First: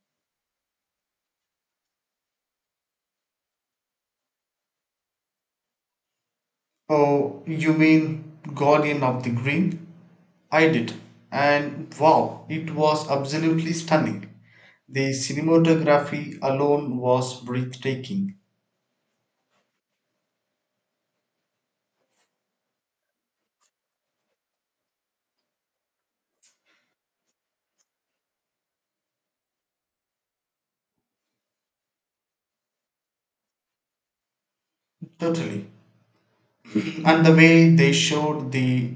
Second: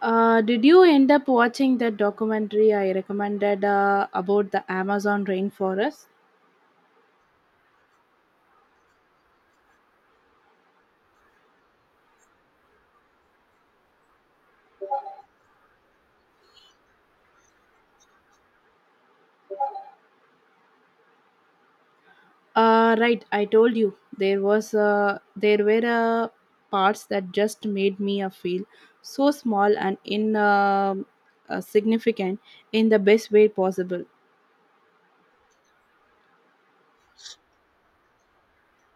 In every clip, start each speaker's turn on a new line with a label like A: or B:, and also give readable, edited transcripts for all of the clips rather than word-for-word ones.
A: Did you end up watching that documentary I recommended about the Amazon rainforest?
B: Oh, you mean Guardian of the Green? I did. And wow, it was absolutely stunning. The cinematography alone was breathtaking.
A: Right, I told you there was there were parts that just made me feel so small and in significant in the best way possible.
B: Totally. And the way they showed the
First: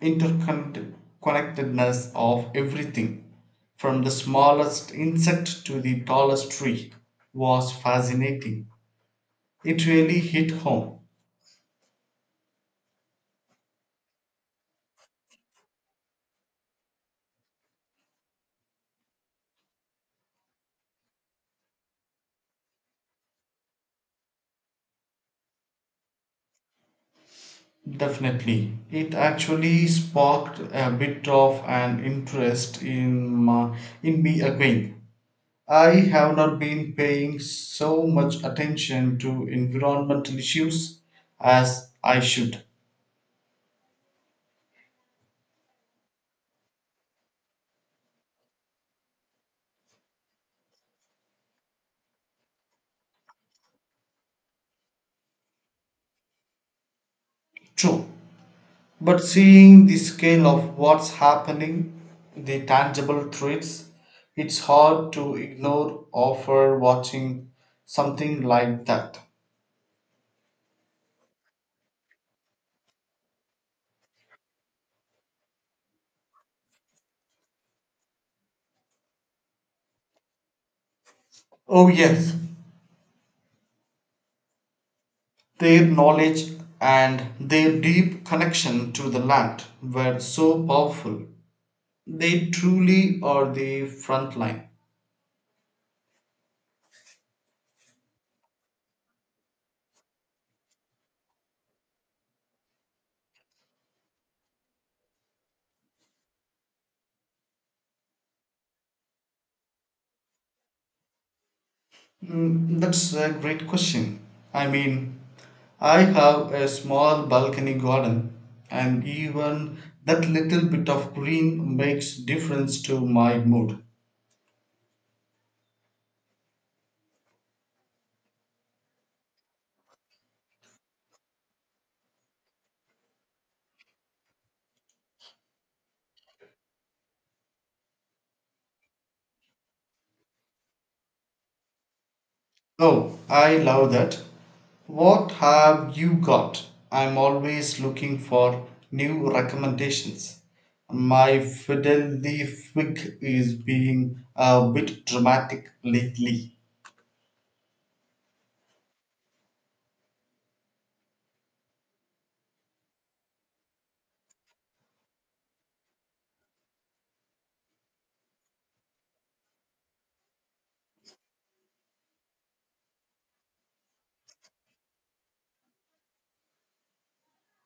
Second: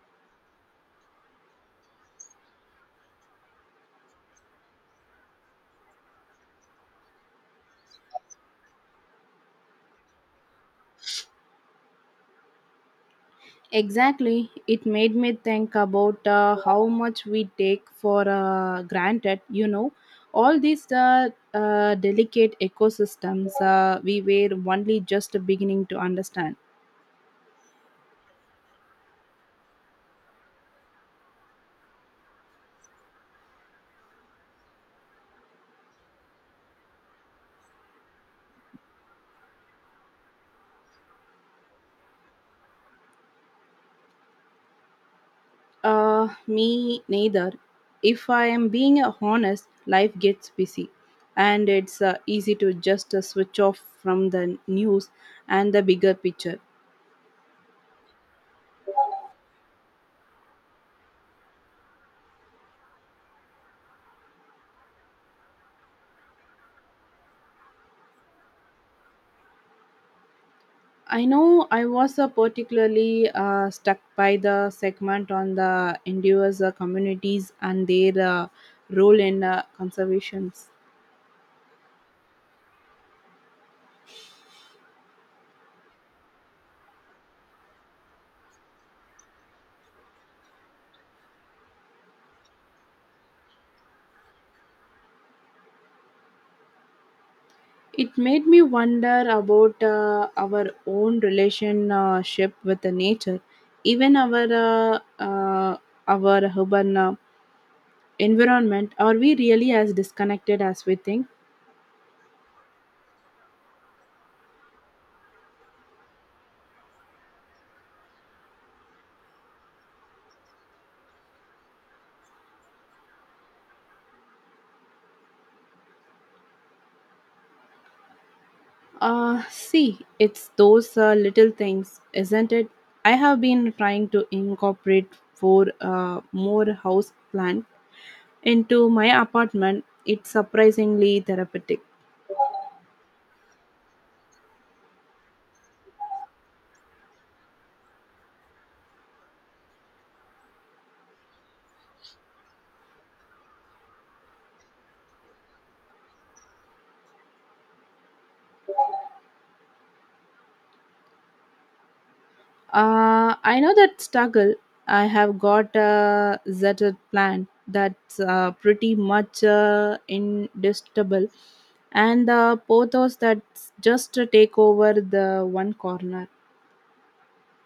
B: interconnectedness of everything, from the smallest insect to the tallest tree, was fascinating. It really hit home.
A: Exactly. It made me think about how much we take for granted, all these delicate ecosystems we were only just beginning to understand.
B: Definitely. It actually sparked a bit of an interest in me again. I have not been paying so much attention to environmental issues as I should.
A: Me neither. If I am being honest, life gets busy and it's easy to just switch off from the news and the bigger picture.
B: True. But seeing the scale of what's happening, the tangible threats, it's hard to ignore offer watching something like that.
A: I know I was particularly stuck by the segment on the indigenous communities and their role in conservations.
B: Oh yes, their knowledge and their deep connection to the land were so powerful. They truly are the front line.
A: It made me wonder about our own relationship with the nature, even our urban environment. Are we really as disconnected as we think?
B: Mm, that's a great question. I mean, I have a small balcony garden, and even that little bit of green makes difference to my mood.
A: See, it's those little things, isn't it? I have been trying to incorporate four more house plant into my apartment. It's surprisingly therapeutic.
B: Oh, I love that. What have you got? I'm always looking for new recommendations. My fiddly fig is being a bit dramatic lately.
A: I know that struggle. I have got a zeta plant that's pretty much indestructible, and the pothos that just take over the one corner.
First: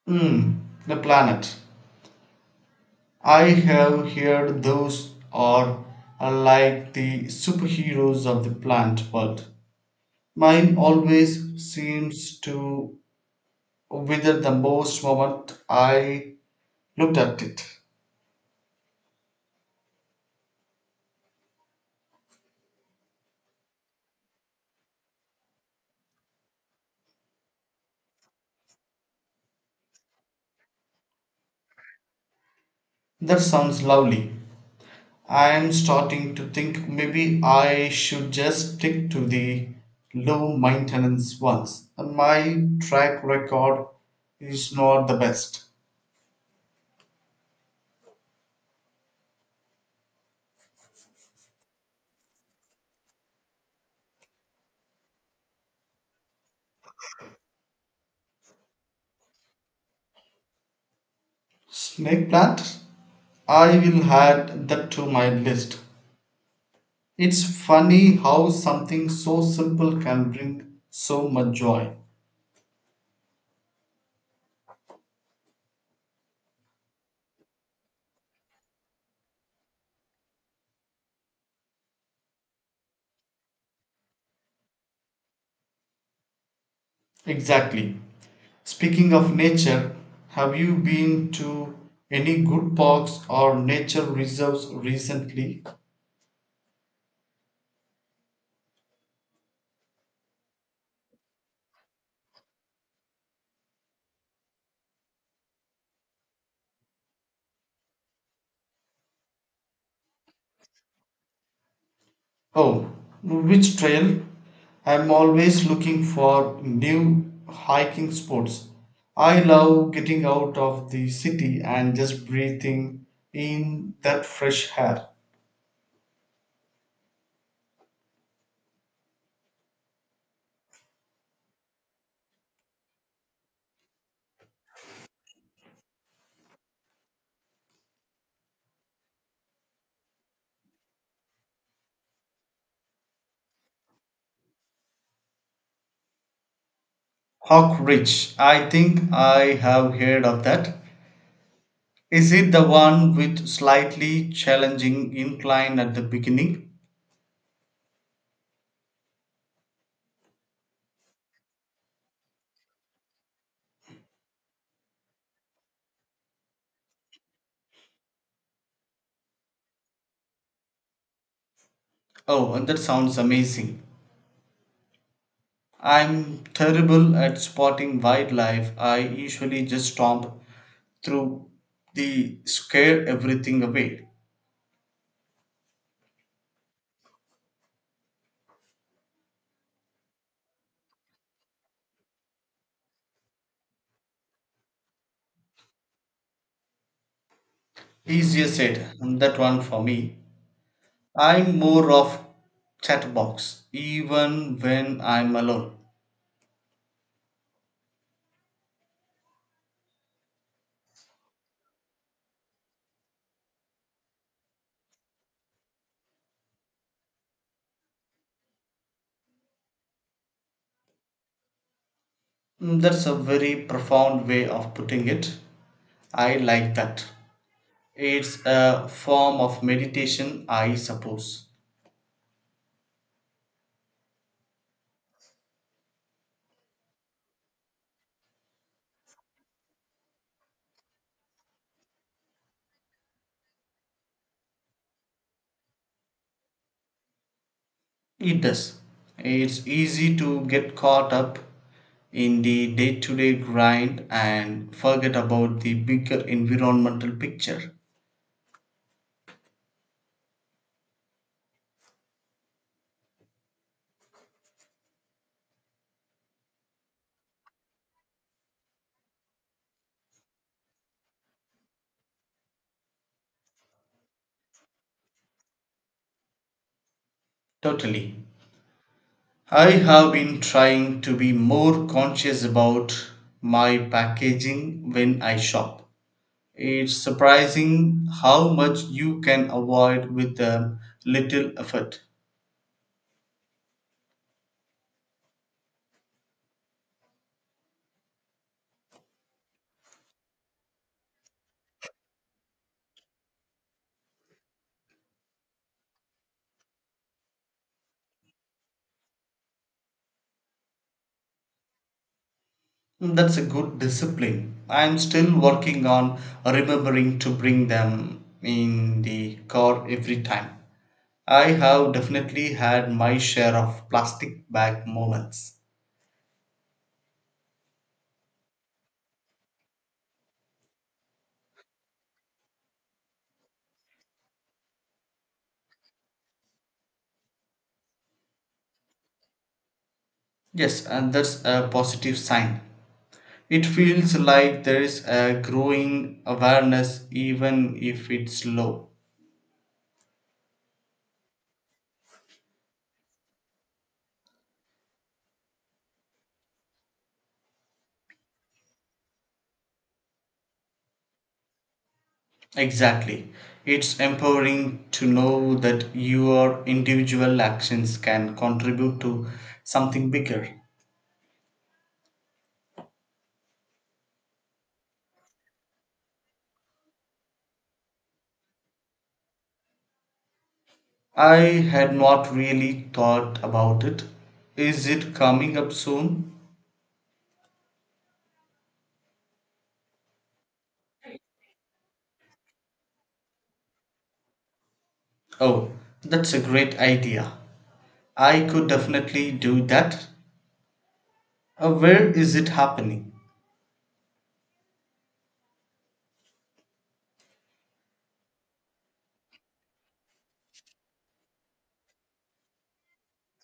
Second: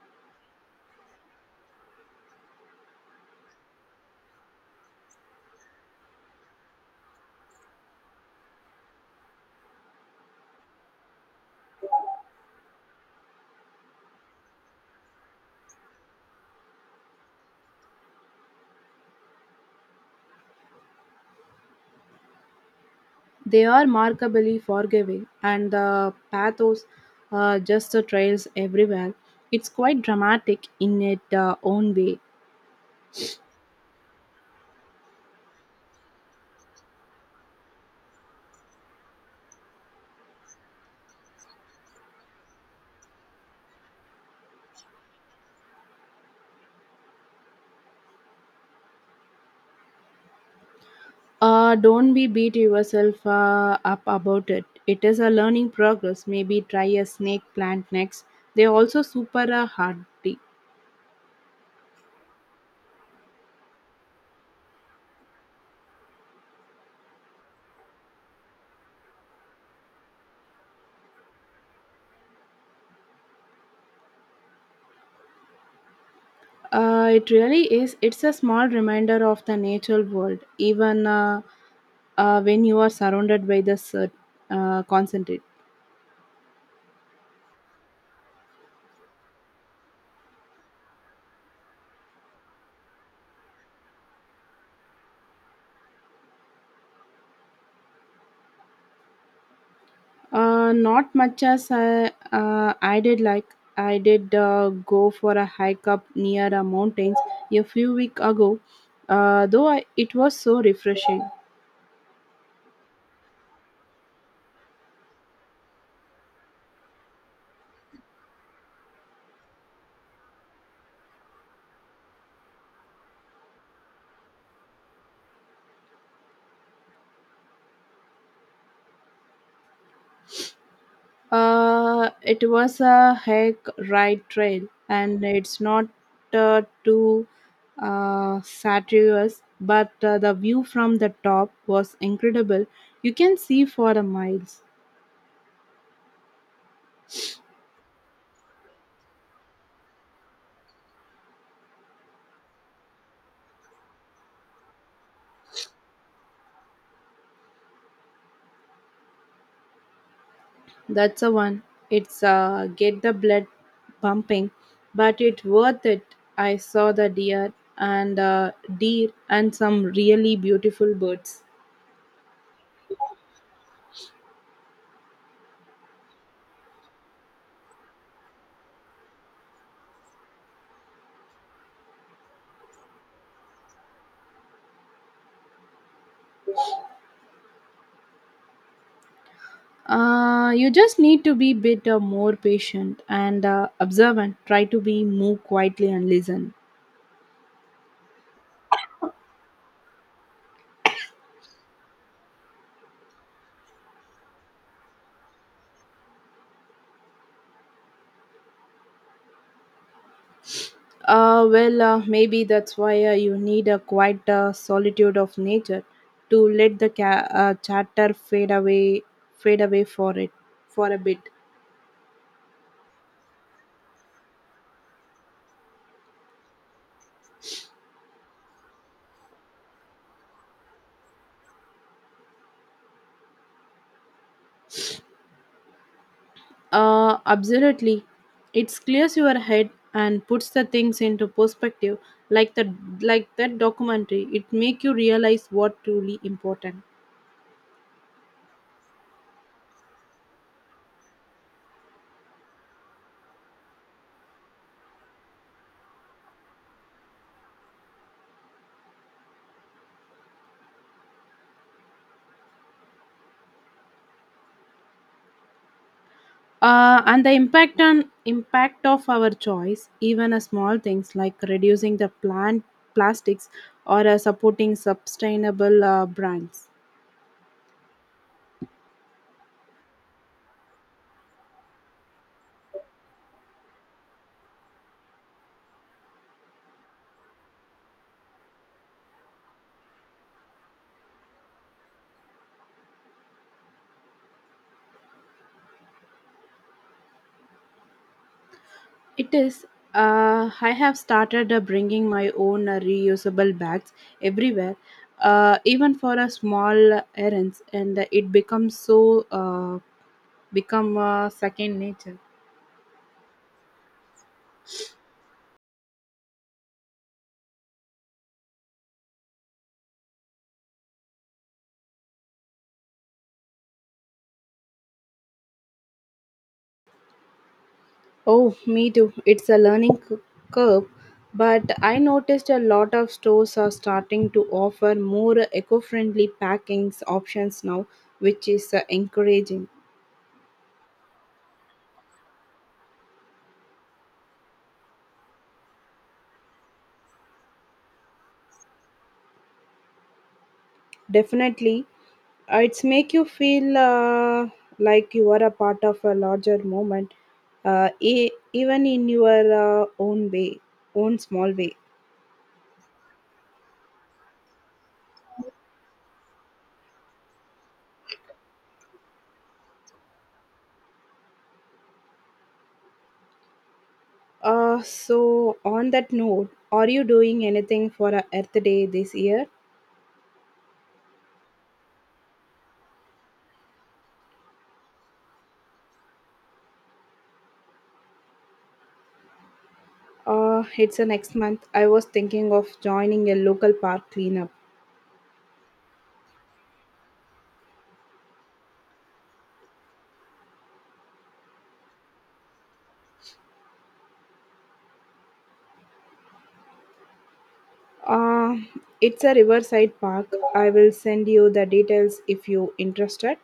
B: Hmm, the planet. I have heard those are like the superheroes of the plant world. Mine always seems to wither the most moment I looked at it.
A: They are remarkably forgiving, and the pathos just trails everywhere. It's quite dramatic in its own way.
B: That sounds lovely. I'm starting to think maybe I should just stick to the low maintenance ones. My track record is not the best.
A: Don't be beat yourself up about it. It is a learning progress. Maybe try a snake plant next. They're also super hardy.
B: Snake plant? I will add that to my list. It's funny how something so simple can bring so much joy.
A: It really is. It's a small reminder of the natural world, even when you are surrounded by the concentrate.
B: Exactly. Speaking of nature, have you been to any good parks or nature reserves recently?
A: Not much as I did go for a hike up near a mountains a few weeks ago. It was so refreshing.
B: Oh, which trail? I'm always looking for new hiking spots. I love getting out of the city and just breathing in that fresh air.
A: It was a hike right trail, and it's not too satirious, but the view from the top was incredible. You can see for the miles.
B: Hawk Ridge, I think I have heard of that. Is it the one with slightly challenging incline at the beginning?
A: That's the one. It's get the blood pumping, but it's worth it. I saw the deer and deer and some really beautiful birds.
B: Oh, and that sounds amazing. I'm terrible at spotting wildlife. I usually just stomp through the scare everything away.
A: You just need to be bit more patient and observant. Try to be move quietly and listen.
B: Easier said, and that one for me. I'm more of chat box, even when I'm alone.
A: Maybe that's why you need a quiet solitude of nature to let the chatter fade away for it for a bit.
B: Mm, that's a very profound way of putting it. I like that. It's a form of meditation, I suppose.
A: Absolutely. It clears your head and puts the things into perspective. Like that, like that documentary, it make you realize what truly important.
B: It does. It's easy to get caught up in the day to day grind and forget about the bigger environmental picture.
A: And the impact of our choice, even a small things like reducing the plant plastics or supporting sustainable brands.
B: Totally. I have been trying to be more conscious about my packaging when I shop. It's surprising how much you can avoid with a little effort.
A: It is. I have started bringing my own reusable bags everywhere, even for a small errands, and it becomes so become second nature.
B: That's a good discipline. I'm still working on remembering to bring them in the car every time. I have definitely had my share of plastic bag moments.
A: Oh, me too. It's a learning curve, but I noticed a lot of stores are starting to offer more eco-friendly packings options now, which is encouraging.
B: Yes, and that's a positive sign. It feels like there is a growing awareness, even if it's low.
A: Definitely, it's make you feel like you are a part of a larger movement, even in your own way, own small way.
B: Exactly. It's empowering to know that your individual actions can contribute to something bigger.
A: So on that note, are you doing anything for Earth Day this year?
B: I had not really thought about it. Is it coming up soon?
A: It's a next month. I was thinking of joining a local park cleanup.
B: Oh, that's a great idea. I could definitely do that. Where is it happening?
A: Uh, it's a riverside park. I will send you the details if you interested.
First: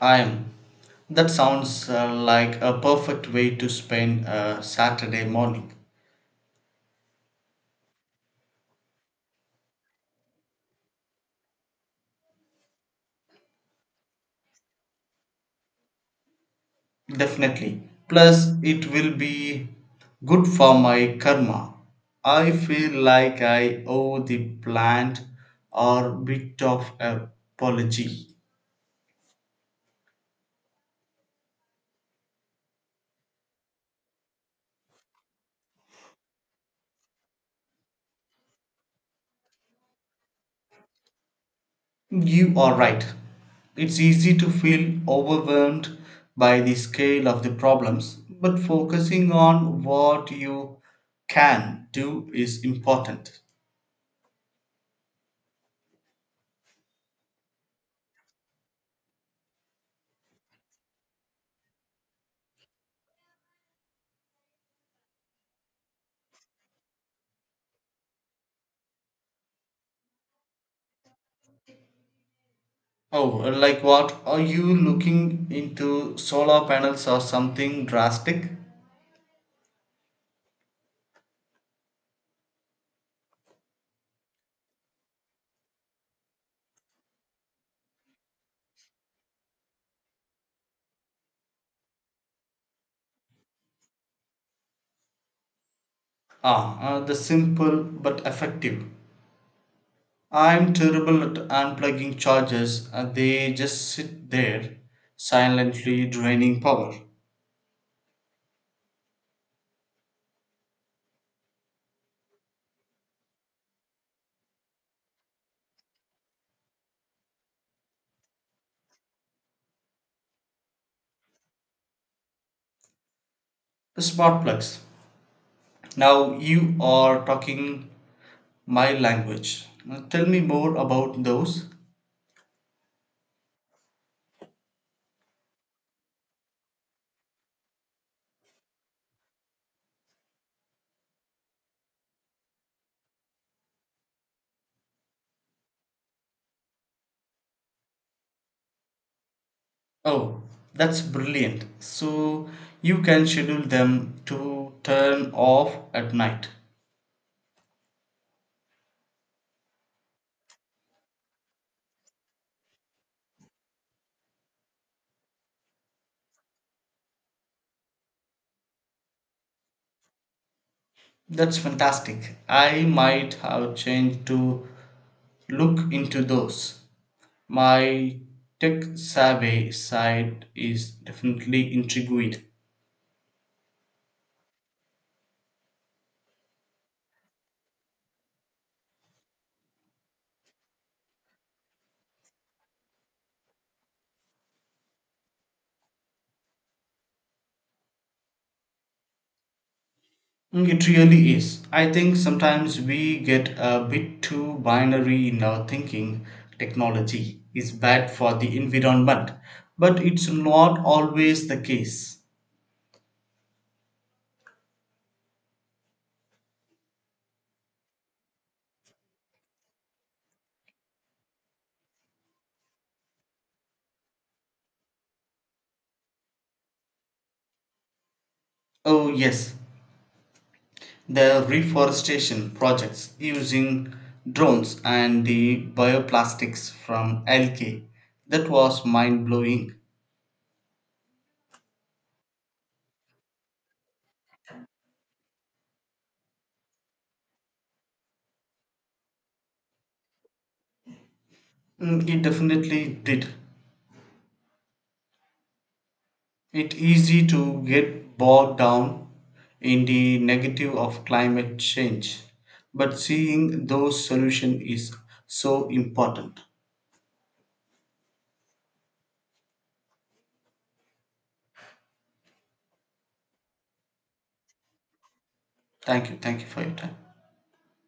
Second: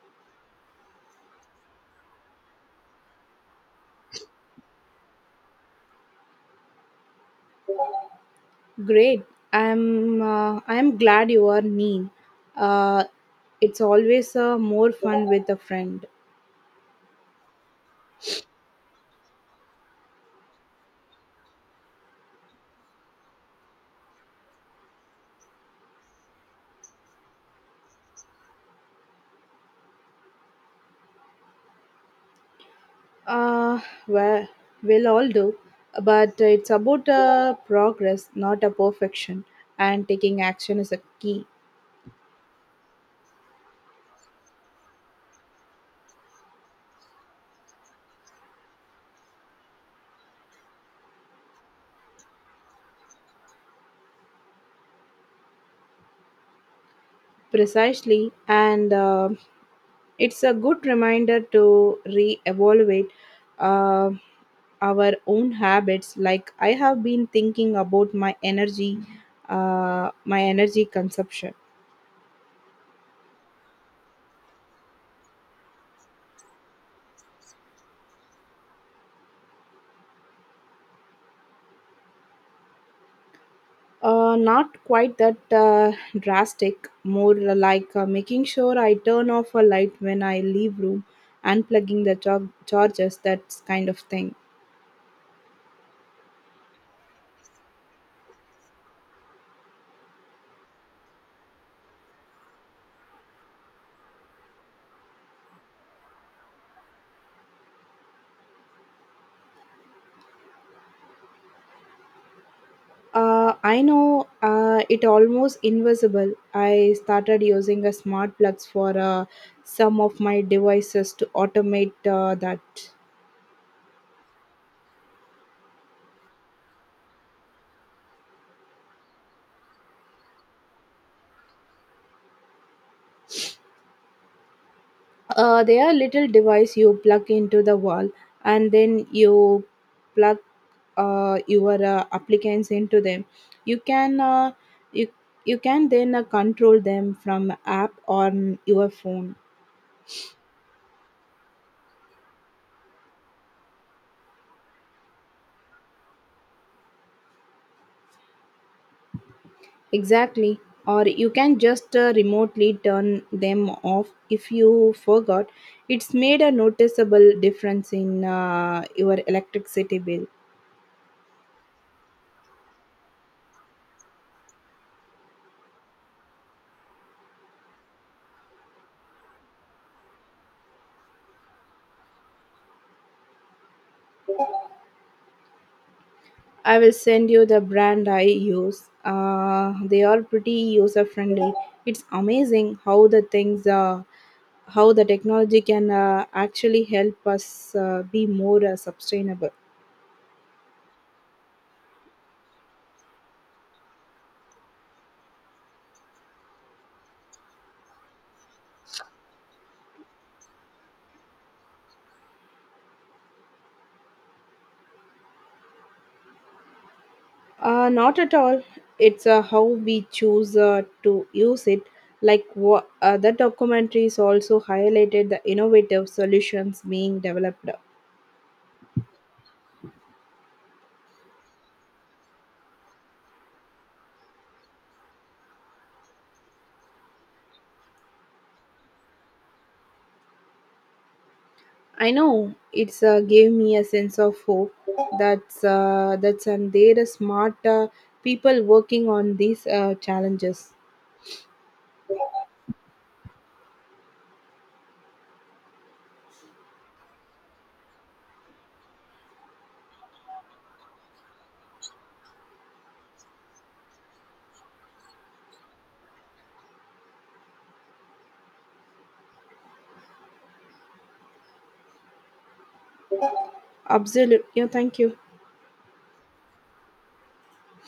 B: I am. That sounds like a perfect way to spend a Saturday morning.
A: Great. I'm glad you are mean. Uh, it's always more fun with a friend.
B: Definitely. Plus, it will be good for my karma. I feel like I owe the plant or bit of apology.
A: Uh, well, we'll all do, but it's about progress, not a perfection. And taking action is a key,
B: You are right. It's easy to feel overwhelmed by the scale of the problems, but focusing on what you can do is important.
A: precisely. And it's a good reminder to re-evaluate uh, our own habits. Like I have been thinking about my energy, my energy consumption.
B: Oh, like what? Are you looking into solar panels or something drastic?
A: Not quite that drastic, more like making sure I turn off a light when I leave room and plugging the chargers, that kind of thing.
B: Ah, the simple but effective. I'm terrible at unplugging chargers, they just sit there, silently draining power.
A: I know it almost invisible. I started using a smart plugs for some of my devices to automate that.
B: Smart plugs. Now you are talking my language. Now tell me more about those.
A: They are little device you plug into the wall and then you plug your applicants into them you can you, you can then control them from app on your phone
B: Oh, that's brilliant. So you can schedule them to turn off at night.
A: exactly or you can just remotely turn them off if you forgot it's made a noticeable difference in your electricity bill
B: That's fantastic. I might have changed to look into those. My tech savvy side is definitely intrigued.
A: I will send you the brand I use. They are pretty user friendly. It's amazing how the things, how the technology can actually help us be more sustainable.
B: Mm, it really is. I think sometimes we get a bit too binary in our thinking. Technology is bad for the environment, but it's not always the case.
A: Not at all. It's how we choose to use it. Like what the documentaries also highlighted the innovative solutions being developed.
B: Oh, yes, the reforestation projects using drones and the bioplastics from algae that was mind blowing.
A: I know it's gave me a sense of hope that's and there are smart people working on these challenges.
B: Mm, it definitely did. It's easy to get bogged down in the negative of climate change, but seeing those solutions is so important.
A: Absolutely, yeah, thank you.
B: Thank you. Thank you for your time.